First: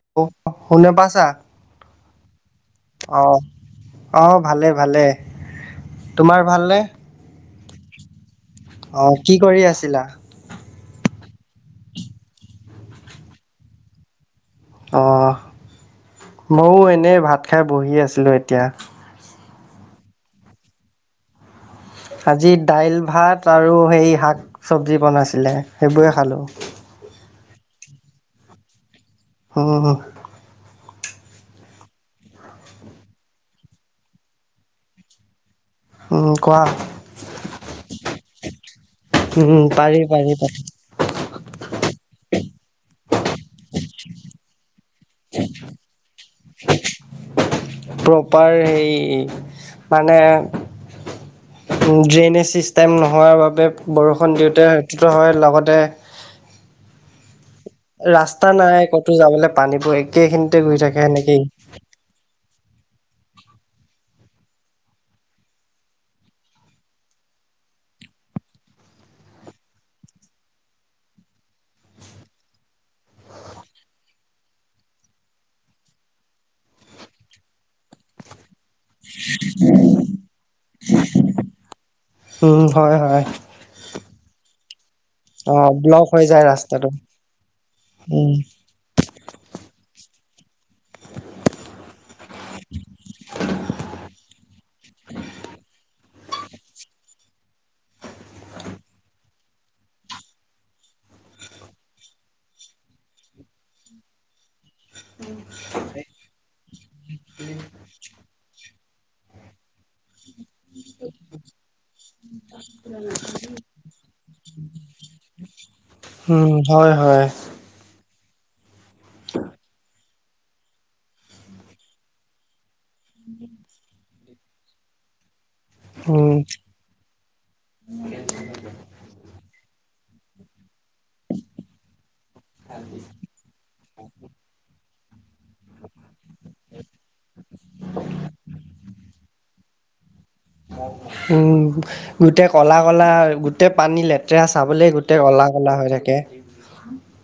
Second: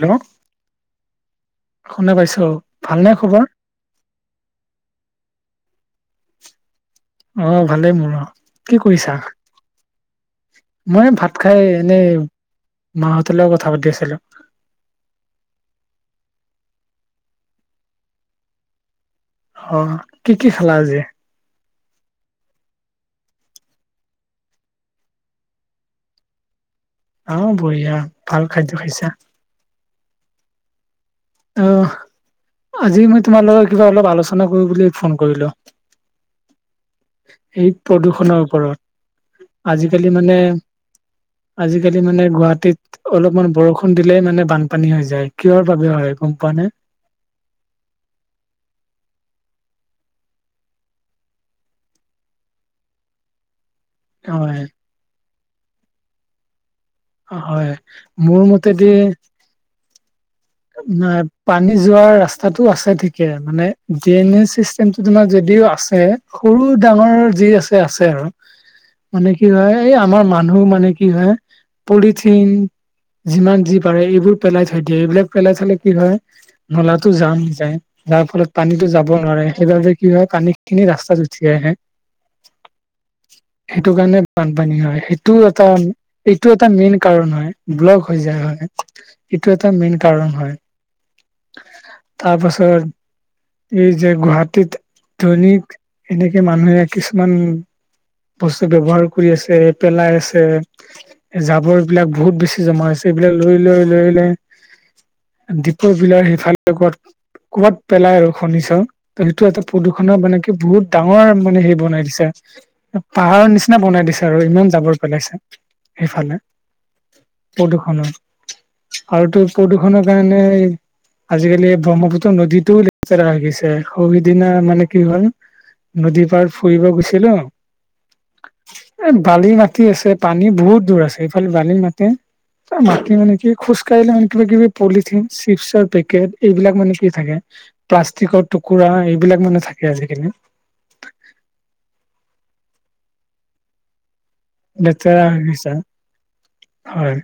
Hello অ শুনা পাইছা? শুনা পাইছোঁ আও অ অ ভালে ভালে তোমাৰ ভালনে? অহ ভালেই মোৰো। কি অ কৰিছা? কি কৰি আছিলা মই ভাত খাই এনেই মাহঁতৰ লগত কথা পাতি আছিলোঁ। অঁ, ময়ো এনেই ভাত খাই বহি আছিলোঁ এতিয়া। অ, কি কি খালা আজি? আজি দাইল ভাত আৰু সেই শাক - চবজি বনাইছিলে সেইবোৰেই খালোঁ। অ বঢ়িয়া, ভাল খাদ্য খাইছা। অ। অহ, আজি মই তোমাৰ লগত কিবা অলপ আলোচনা কৰো বুলি ফোন কৰিলোঁ? অ কোৱা? এই প্ৰদূষণৰ ওপৰত, উম পাৰি আজিকালি পাৰি মানে পাৰি আজিকালি মানে গুৱাহাটীত অলপমান বৰষুণ দিলেই মানে বানপানী হৈ যায়, কিহৰ বাবে হয় গম পোৱা নে? প্ৰপাৰ সেই মানে ড্ৰেইনেজ চিষ্টেম নোহোৱাৰ বাবে বৰষুণ হয় দিওঁতে সিটো হয় লগতে অ হয়। মোৰ ৰাস্তা নাই মতেদি কতো যাবলৈ পানীবোৰ একেখিনিতে গৈ নাই পা নী যোৱাৰ ৰাস্তাটো আছে ঠিকে মানে ড্ৰেইনেজ চিষ্টেমটো তোমাৰ যদিও আছে সৰু ডাঙৰ যি আছে আছে আৰু। মানে কি হয় এই আমাৰ মানুহ মানে কি হয় পলিথিন যিমান যি পাৰে এইবোৰ পেলাই থৈ দিয়ে এইবিলাক পেলাই চালে কি হয় নলাটো জাম হৈ যায় যাৰ ফলত পানীটো যাব নোৱাৰে সেইবাবে কি হয় পানীখিনি ৰাস্তাত উঠি আহে। উম হয় হয়। সেইটো কাৰণে বানপানী হয় সেইটো অ এটা ব্লক হৈ যায় এইটো এটা ৰাস্তাটো মেইন কাৰণ হয় ব্লক হৈ উম যায় হয়। এইটো এটা মেইন কাৰণ হয়। তাৰ পাছত এই যে গুৱাহাটীত ধনী এনেকে মানুহে কিছুমান বস্তু ব্যৱহাৰ কৰি আছে, পেলাই আছে জাবৰ এইবিলাক বহুত বেছি জমা আছে এইবিলাক লৈ লৈ লৈ লৈ দীপৰ বিলই সেইফালে কত ক'বাত পেলাই আৰু শুনিছ? ত সেইটো এটা প্ৰদূষণৰ মানে কি বহুত ডাঙৰ মানে হেৰি বনাই দিছে পাহাৰৰ নিচিনা বনাই দিছে আৰু ইমান জাবৰ পেলাইছে। সেইফালে উম হয় হয়। প্ৰদূষণৰ আৰু তোৰ প্ৰদূষণৰ কাৰণে আজিকালি ব্ৰহ্মপুত্ৰ নদীতটো ল হৈ গিছে সৌ সিদিনা মানে কি হল নদী উম পাৰ ফুৰিব গৈছিলো এ বালি মাটি আছে, পানী বহুত দূৰ আছে এইফালে বালি মাটি বাকী মানে কি খোজ কাঢ়িলে মানে কিবা কিবি পলিথিন, চিপছৰ পেকেট এইবিলাক মানে কি থাকে। প্লাষ্টিকৰ টুকুৰা এইবিলাক মানে থাকে আজিকালি। উম গোটেই কলা কলা, গোটেই পানী লেট লেতেৰা হৈ গৈচে, হয়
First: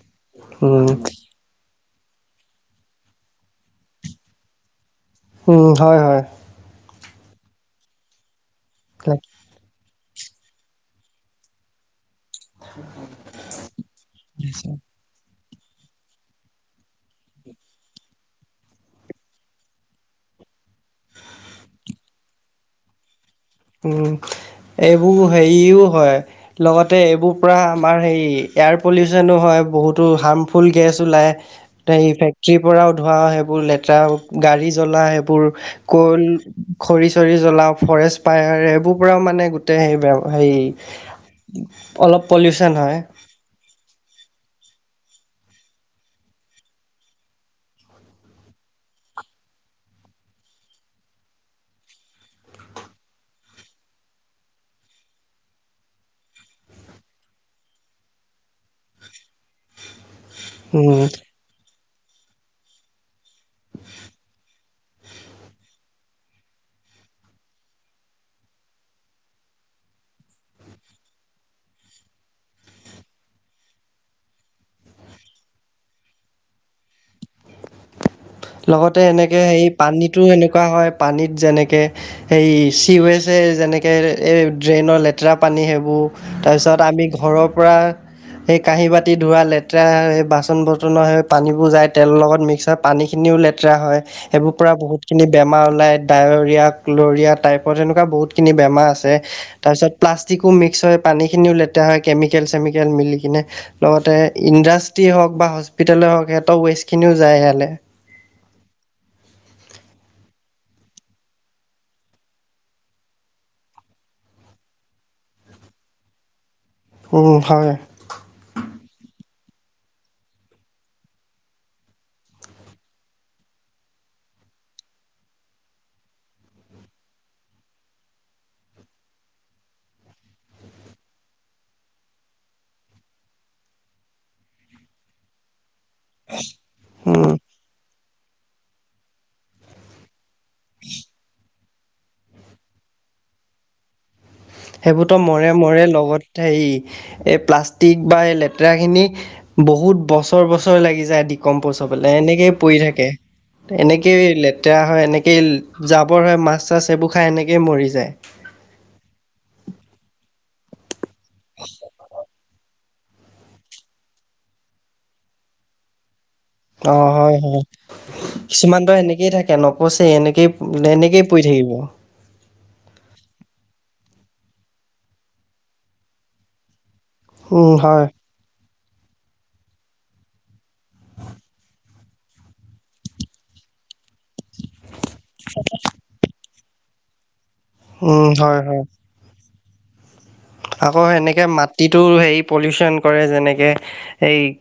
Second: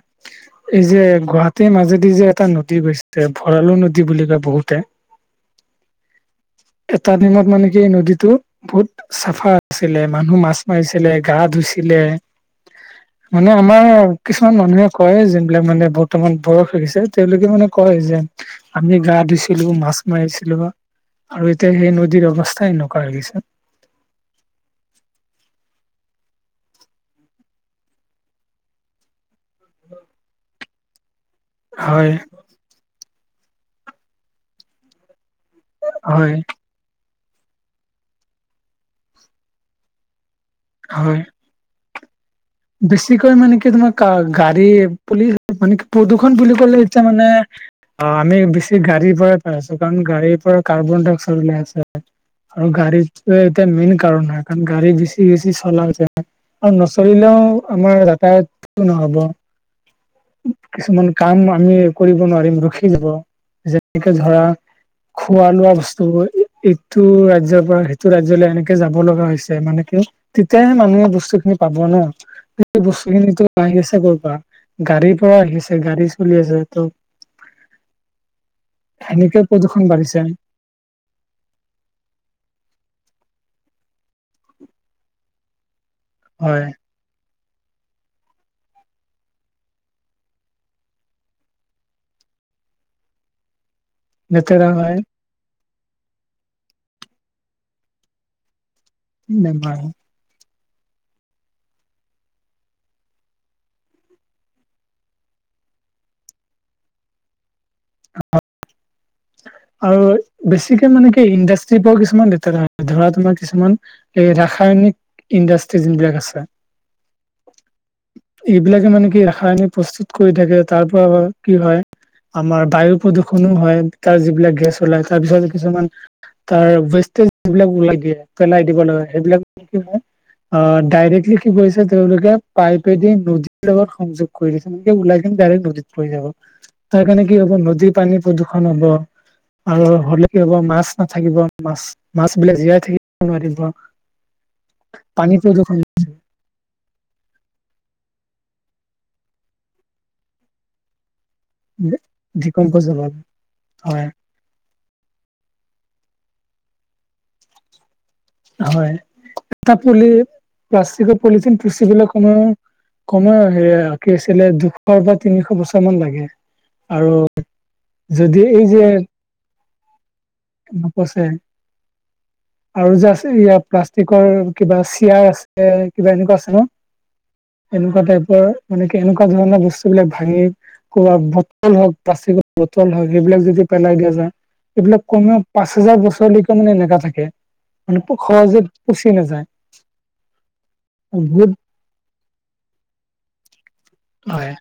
এই উম যে গুৱা তে মাজেদি যে এটা নদী গৈছে ভঁৰালু নদী বুলি কয় বহুতে। উম হয় হয়। এটা দিনত মানে কি এই নদীটো বহুত চাফা। আছিলে মানুহ মাছ মাৰিছিলে, গা ধুইছিলে মানে আমাৰ কিছুমান মানুহে কয় যোনবিলাক মানে বৰ্তমান বয়স হৈ গৈছে তেওঁলোকে মানে কয় যে আমি গা ধুইছিলো মাছ মাৰিছিলো আৰু এতিয়া সেই নদীৰ অৱস্থা এনেকোৱা হৈ গৈছে উ এইবোৰ হেৰিও হয় লগতে এইবোৰ পৰা আমাৰ হেৰি এয়াৰ পলিউচনো হয় বহুতো হাৰ্মফুল গেছ ওলায় তে ই হয় ফেক্ট ৰীৰ পৰা ধুৱা সেইবোৰ লেতেৰা গাড়ী জ্বলা সেইবোৰ কল হয় খৰি চৰি জ্বলাওঁ ফৰেষ্ট পায়াৰ এইবোৰ পৰাও মানে গোটেই সেই হেৰি হয় অলপ পলিউচন হয় বেছিকৈ মানে কি তোমাৰ কা গাড়ী পুলি মানে কি প্ৰদূষণ বুলি কলে এতিয়া মানে অ আমি বেছি গাড়ীৰ পৰাই পাই আছো কাৰণ গাড়ীৰ পৰা কাৰ্বন ডাই অক্সাইড ওলাই আছে আৰু গাড়ীটোৱে এতিয়া মেইন কাৰণ হয় কাৰণ গাড়ী বেছি বেছি চলা যায় আৰু নচৰিলেও আমাৰ যাতায়তটো নহব উম কিছুমান কাম আমি কৰিব নোৱাৰিম ৰখি যাব যেনেকে ধৰা খোৱা লোৱা বস্তুবোৰ এইটো ৰাজ্যযৰ পৰা সেইটো ৰাজ্যলৈ এনেকে যাব লগা হৈছে মানে কি তেতিয়াহে মানুহে বস্তু খিনি পাব ন সেই বস্তু খিনি আহি আছে কৰ পৰা গাড়ীৰ পৰা আহিছে গাড়ী চলি আছেতো লগতে এনেকে সেনেকে সেই প্ৰদূষণ বাঢ়িছে পানীতো এনেকোৱা হয় পানীত যেনেকে এই চিৱেজে যেনেকে এই ড্ৰেইনৰ লেতেৰা পানী সেইবোৰ হয় তাৰপিছত আমি ঘৰৰ পৰা সেই কাঁহী বাতি ধুৱা লেতেৰা সেই বাচন বৰ্তনৰ সেই পানীবোৰ যায় তেলৰ লগত মিক্স হয় পানী খিনিও লেতেৰা হয় এইবোৰ লেতেৰা পৰা হয় বহুতখিনি বেমাৰ ওলায় ডায়ৰিয়া ক্ল'ৰিয়া টাইপত সেনেকোৱা বহুতখিনি বেমাৰ আছে বেমাৰ তাৰপিছত হয়। প্লাছ পাষ্টিকো মিক্স হয় পানীখিনিও লেতেৰা হয় কেমিকেল চেমিকেল মিলিকেনে লগতে ইণ্ডাষ্ট্ৰি হওক বা হস্পিতেলে হওক সিহঁতৰ ৱেষ্টখিনিও যায় ইয়ালে অ আৰু বেছিকে মানে কি ইণ্ডাষ্ট্ৰি পৰাও কিছুমান লেতেৰা আহে ধৰা তোমাৰ কিছুমান এই ৰাসায়নিক ইণ্ডাষ্ট্ৰি যোনবিলাক আছে অ ভাৱে এইবিলাকে মানে কি ৰাসায়নিক প্ৰস্তুত কৰি থাকে তাৰ পৰা কি হয় আমাৰ বায়ু প্ৰদূষণো হয় তাৰ যিবিলাক গেছ ওলায় তাৰপিছত কিছুমান তাৰ বেষ্টে যিবিলাক লাগি আহে পেলাই দিব লগা হয় সেইবিলাক কি হয় অ ডাইৰেক্টলি কি কৰিছে তেওঁলোকে পাইপেদি নদীৰ লগত সংযোগ কৰি দিছে এনেকে ওলাই কিনি ডাইৰেক্ট নদীত পৰি যাব তাৰ উম কাৰণে কি হব নদীৰ পানী প্ৰদূষণ হব আৰু হলে কি হ'ব মাছ নাথাকিব মাছ মাছবিলাক জীয়াই থাকিব নোৱাৰিব সেইবোৰতো পানী মৰে প্ৰদূষণ মৰে লগত সেই এই প্লাষ্টিক বা এই লেতেৰাখিনি বহুত বছৰ বছৰ লাগি যায় আদি কম পইছা পালে এনেকেই পৰি ডিকম্পজ থাকে হব হয় এনেকে লে তেৰা হয় এনেকৈ জাবৰ হয় মাছ চাছ এইবোৰ খাই এনেকেই মৰি যায় হয় তাত পলি প্লাষ্টিক পলিথিন বেছি বিলাক সময়ৰ কমেও সেয়া কি আছিলে দুশ বা তিনিশ বছৰ মান লাগে অ আৰু হয় হয় যদি এই কিছুমান যে তই এনেকেই থাকে নপচেই এনেকেই এনেকেই নপচে পৰি থাকিব আৰু যে আছে ইয়াৰ প্লাষ্টিকৰ কিবা চিয়াৰ আছে কিবা এনেকোৱা আছে ন উম [inaudible] এনেকোৱা হয় টাইপৰ মানে কি এনেকোৱা ধৰণৰ বস্তুবিলাক ভাঙি কবা বটল হওক প্লাষ্টিকৰ বটল হয় সেইবিলাক যিটো পেলাই দিয়া যায়। এইবিলাক কমেও পাঁচ হেজাৰ বছৰলৈকে মানে এনেকা থাকে মানে উম হয় সহজে হয় পচি নাযায় আকৌ সেনেকে বহুত মাটিটো হেৰি পলিউচন কৰে যেনেকে এই হয়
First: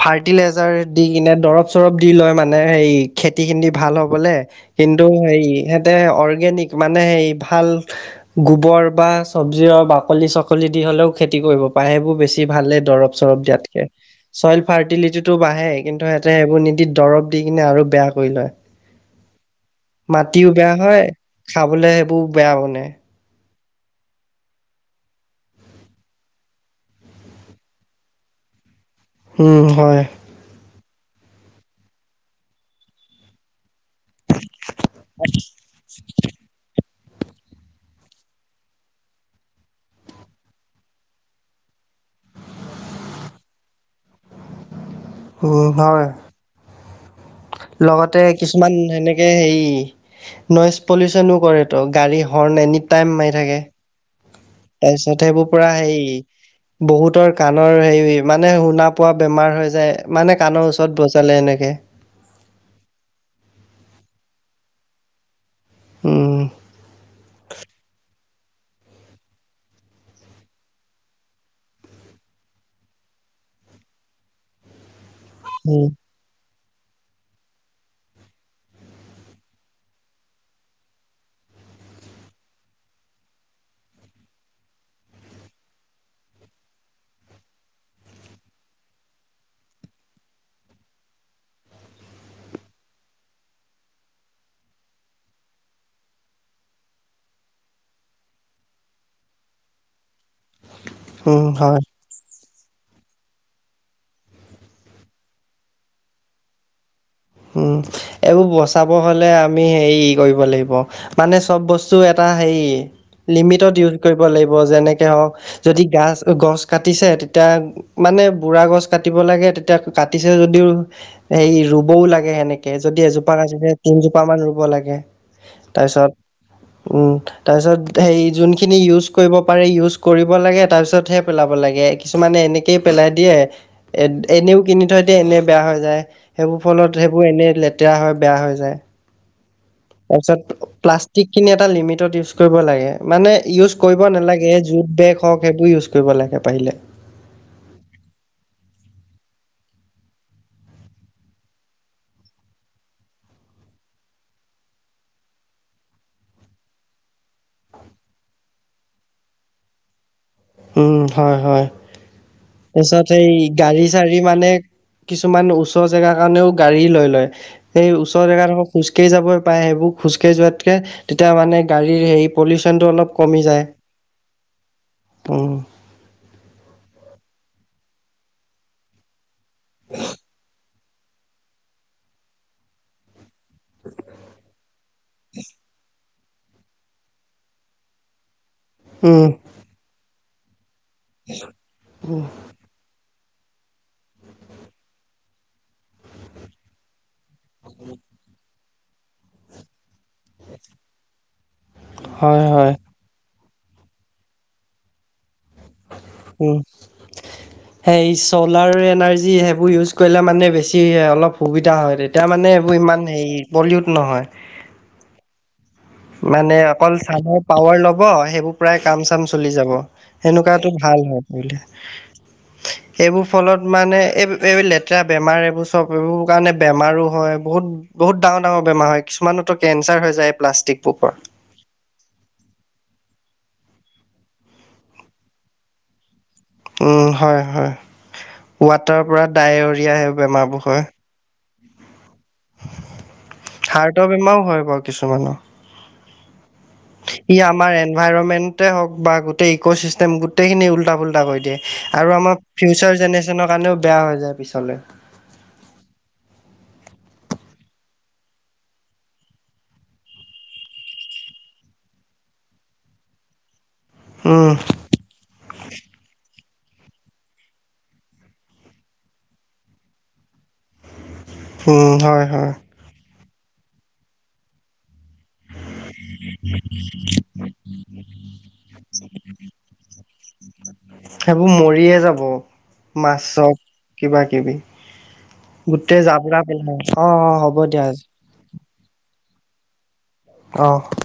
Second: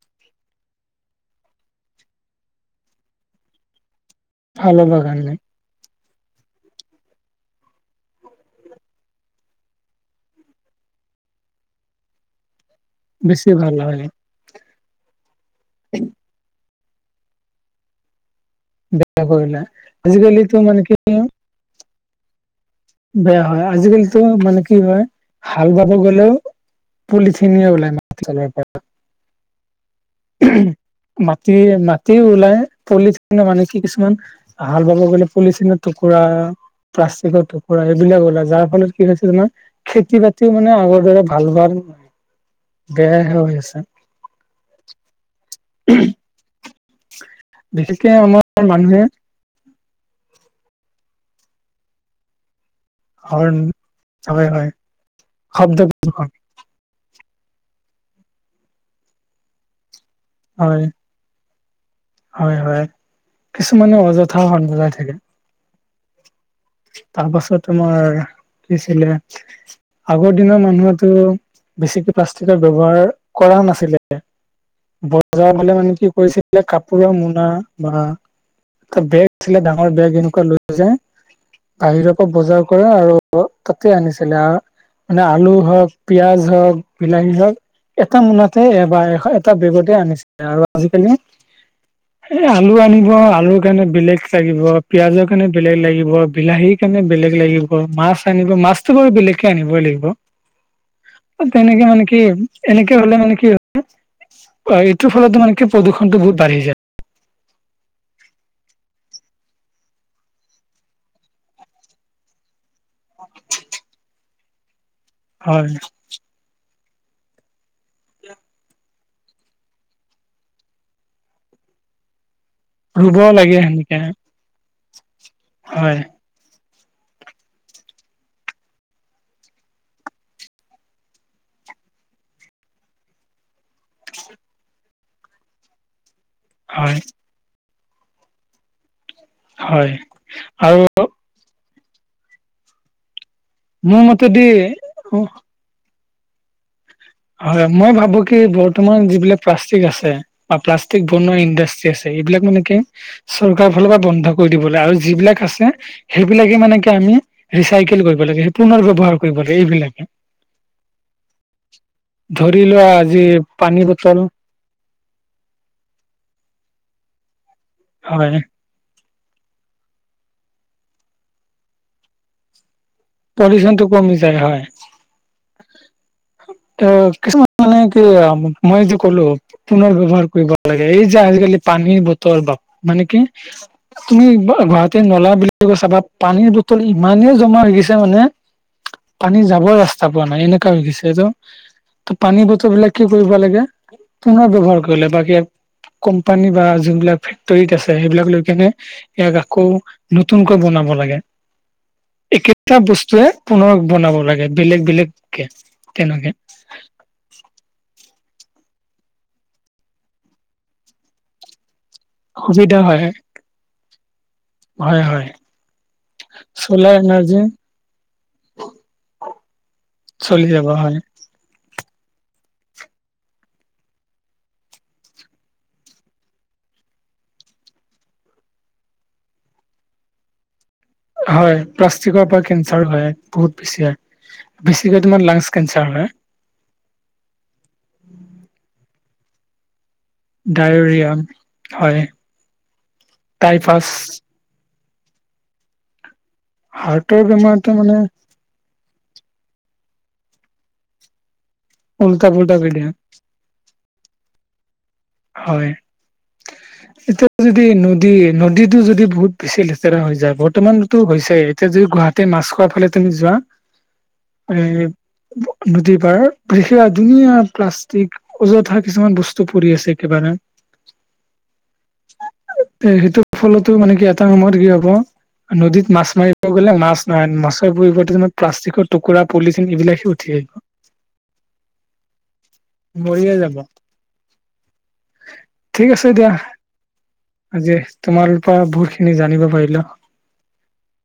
ফাৰ্টিলাইজাৰ দি কিনে দৰব চৰব দি লয় মানে হেৰি খেতি খিনি ভাল হবলে ভাল হ'বৰ কিন্তু কাৰণে হেৰি অৰ্গেনিক মানে হেৰি ভাল গোবৰ বা চব্জি হওক বাকলি চাকলি দি হ'লেও খেতি কৰিব পাৰে সেইবোৰ বেছি ভালে দৰব চৰব বেছি ভাল দিয়াতকে হয় চইল ফাৰ্টিলিটি টো বাঢ়ে কিন্তু সিহঁতে সেইবোৰ নিদি দৰব দি কিনে আৰু বেয়া কৰি লয়। বেয়া কৰিলে মাটিও বেয়া হয় খাবলে সেইবোৰ বেয়া মানে বেয়া হয় আজিকালিতো মানে কি হয় হাল বাব গ'লেও পলিথিনে উলাই [unintelligible] হুম, হয় মাটি মাটি ওলাই পলি মানে কি কিছুমান হাল বাব গ'লে পলিচিনৰ টুকুৰা প্লাষ্টিকৰ টুকুৰা এইবিলাক ওলাই যাৰ ফলত কি হৈছে তোমাৰ খেতি বাতিও মানে আগৰ দৰে ভাল হোৱা সেয়াই হৈ আছে হুম, হয় [inaudible] লগতে আমাৰ কিছুমান মানুহে সেনেকে হেৰি নইজ পলিউচনো কৰেতো গাড়ী হৰ্ণ এনি টাইম মাৰি থাকে হৰ্ন, হয় হয় তাৰপিছত সেইবোৰ পুৰা শব্দ হেৰি প্ৰদূষণ বহুতৰ কাণৰ হেৰি মানে শুনা পোৱা বেমাৰ হৈ যায় মানে কাণৰ হয় ওচৰত [unintelligible] এনেকে হয় - হয়, কিছুমানে অযথাও হৰ্ন বজাই থাকে উম তাৰপাছত তোমাৰ কি আছিলে? আগৰ দিনৰ মানুহেটো বেছিকে প্লাষ্টিকৰ ব্যৱহাৰ কৰা নাছিলে বজাৰ হলে উম মানে কি কৰিছিলে কাপ পুৰা মোনা বা এটা বেগ আছিলে ডাঙৰ বেগ এনেকুৱা লৈ যায় বাহিৰৰ পৰা বজাৰ কৰে আৰু তাতে আনিছিলে মানে আলু হওক, পিয়াজ হওক, বিলাহী হওক এটা মোনাতে এ বা এ এটা বেগতে আনিছে আৰু আজিকালি এ আলু আনিব আলুৰ কাৰণে বেলেগ লাগিব, পিয়াজৰ কাৰণে বেলেগ লাগিব, বিলাহী কাৰণে বেলেগ লাগিব, মাছ আনিব, মাছতো বাৰু বেলেগকে আনিবই লাগিব। উম হয় তেনেকে মানে কি কি এনেকে হলে মানে কি হয় অ', এইটোৰ ফলতো মানে কি প্ৰদূষণটো বহুত বাঢ়ি যায়। উম, এইবোৰ বচাব হ'লে আমি হেৰি কৰিব লাগিব মানে চব বস্তু এটা হেৰি লিমিটত ইউজ কৰিব লাগিব যেনেকে হওঁক হয় যদি গাছ গছ কাটিছে তেতিয়া মানে বুঢ়া গছ কাটিব লাগে তেতিয়া কাটিছে যদিও হে ৰুবও লাগে সেনেকে কে যদি ৰুব এজোপা লাগে [unintelligible] সেনেকে তিনজোপা মান ৰুব লাগে হয় তাৰপিছত উম তাৰপিছত সেই যোনখিনি ইউজ কৰিব পাৰি ইউজ কৰিব লাগে তাৰপিছতহে পেলাব লাগে। কিছুমানে এনেকেই পেলাই দিয়ে এনেও কিনি থৈ দিয়ে এনেই বেয়া হৈ যায় সেইবোৰ ফলত হয় এইবোৰ এনেই লেতেৰা হয় বেয়া হৈ যায়। হয় তাৰপিছত আৰু প্লাষ্টিক খিনি এটা লিমিটত ইউজ কৰিব লাগে মানে ইউজ মোৰ কৰিব মতেদি নালাগে জোট বেগ হওঁক সেইবোৰ ইউজ কৰিব লাগে পাৰিলে। হয় মই ভাবো কি বৰ্তমান যিবিলাক প্লাষ্টিক আছে বা প্লাষ্টিক বনোৱা ইণ্ডাষ্ট্ৰি আছে এইবিলাক মানে কি চৰকাৰ ফালৰ পৰা বন্ধ কৰি দিব লাগে আৰু যিবিলাক আছে সেইবিলাকে মানে কি আমি ৰিচাইকেল কৰিব লাগে সেই পুনৰ ব্যৱহাৰ কৰিব লাগে এইবিলাকে। উম হয় হয় ধৰি লোৱা তাৰপিছত আজি এই পানী গাড়ী বটল চাড়ী মানে কিছুমান ওচৰ জেগা কাৰণেও গাড়ী লৈ লয় সেই ওচৰ হয় জেগা দোখৰ খোজকাঢ়ি যাবই পায় সেইবোৰ খোজকাঢ়ি যোৱাতকে তেতিয়া মানে গাড়ীৰ হেৰি পলিউশ্যচনটো অলপ কমি যায় পলিউশ্যনটো কমি যায় হয়। উম অ কিছুমান মানে কি আও মই যে ক'লো পুনৰ ব্যৱহাৰ কৰিব লাগে এই যে আজিকালি পানীৰ বটল বা মানে কি তুমি এক গুৱাহাটী নলা বিলাক চাবা পানীৰ বটল ইমানেই জমা হৈ গৈছে মানে উম পানী যাবৰ ৰাস্তা পোৱা নাই এনেকা হৈ গৈছে। যিহেতু পানী বটল বস্তু কি কৰিব লাগে পুনৰ ব্যৱহাৰ কৰিলে বাকী কোম্পানী বা যোনবিলাক ফে ফেক্টৰি আছে সেইবিলাক লৈ কেনে ইয়াক আকৌ নতুনকৈ বনাব লাগে। হয় হয়। এটা বস্তুৱে পুনৰ বনাব লাগে বেলেগ বেলেগ কে তেনেকে। উম সেই চ'লাৰ এনাৰ্জি সেইবোৰ ইউজ কৰিলে মানে বেছি অলপ সুবিধা হয় তেতিয়া এতিয়া মানে সুবিধা এইবোৰ হয় ইমান হেৰি পলিউড নহয়। হয় হয়। মানে চ'লাৰ অকল চানে এনাৰ্জি পাৱাৰ ল'ব সেইবোৰ প্ৰায় কাম চাম চলি যাব। চলি যাব সেনেকুৱাতো ভাল হয় বোলে [unintelligible] এইবোৰ ফলত মানে এই এই লেতেৰা বেমাৰ এইবোৰ চব এইবোৰ কাৰণে বেমাৰো হয় বহুত বহুত ডাঙৰ ডাঙৰ বেমাৰ হয় কিছুমানৰতো কেঞ্চাৰ হৈ যায় এই প্লাষ্টিক বোৰ পৰা। হয় প্লাষ্টিকৰ পৰা কেঞ্চাৰ হয় বহুত বেছি হয় বেছিকৈ তোমাৰ লাংছ কেঞ্চাৰ হয়। উম হয় হয় ৱাটাৰ পৰা ডায়ৰিয়া বেমাৰবোৰ হয় ডায়েৰিয়া হয় টাইফাছ হাৰ্টৰ বেমাৰও হয় বাৰু কিছুমানৰ। হাৰ্টৰ ই বেমাৰটো আমাৰ মানে এনভাইৰমেন্টে হওঁক বা গোটেই ইক' চিষ্টেম গোটেই খিনি উল্টা ফুল্টা কৰি দিয়ে। আৰু উল্টা আমাৰ পুল্টা কৰি দিয়ে ফিউচাৰ জেনেৰেশ্যনৰ কাৰণেও বেয়া হৈ যায় পিছলৈ। হয়। এতিয়া যদি নদী নদীতো যদি বহুত বেছি লেতেৰা হৈ যায় বৰ্তমানতো হৈছে এতিয়া যদি গুৱাহাটী মাছ খোৱাৰ ফালে তুমি যোৱা উম এ নদীৰ পাৰ বিশেষ ‌আৰু ধুনীয়া প্লাষ্টিক অযুথা কিছুমান বস্তু পৰি আছে। কিবা নো উম হয় হয়। এ সেইটো ফলতো মানে কি এটা সময়ত কি হব নদীত মাছ মাৰিব গ'লে মাছ নাই, মাছৰ পৰিৱৰ্তে প্লাষ্টিকৰ টুকুৰা পলিথিন এইবিলাকহে উঠ ঠে সেইবোৰ মৰিয়ে যাব মাছ মৰিয়ে যাব হক কিবা কিবি ঠিক গোটেই আছে দিয়া যাবৰা পিন্ধাই অ অ হ'ব দিয়া আজি তোৰপৰা বহুত খিনি জানিব পাৰিলো অহ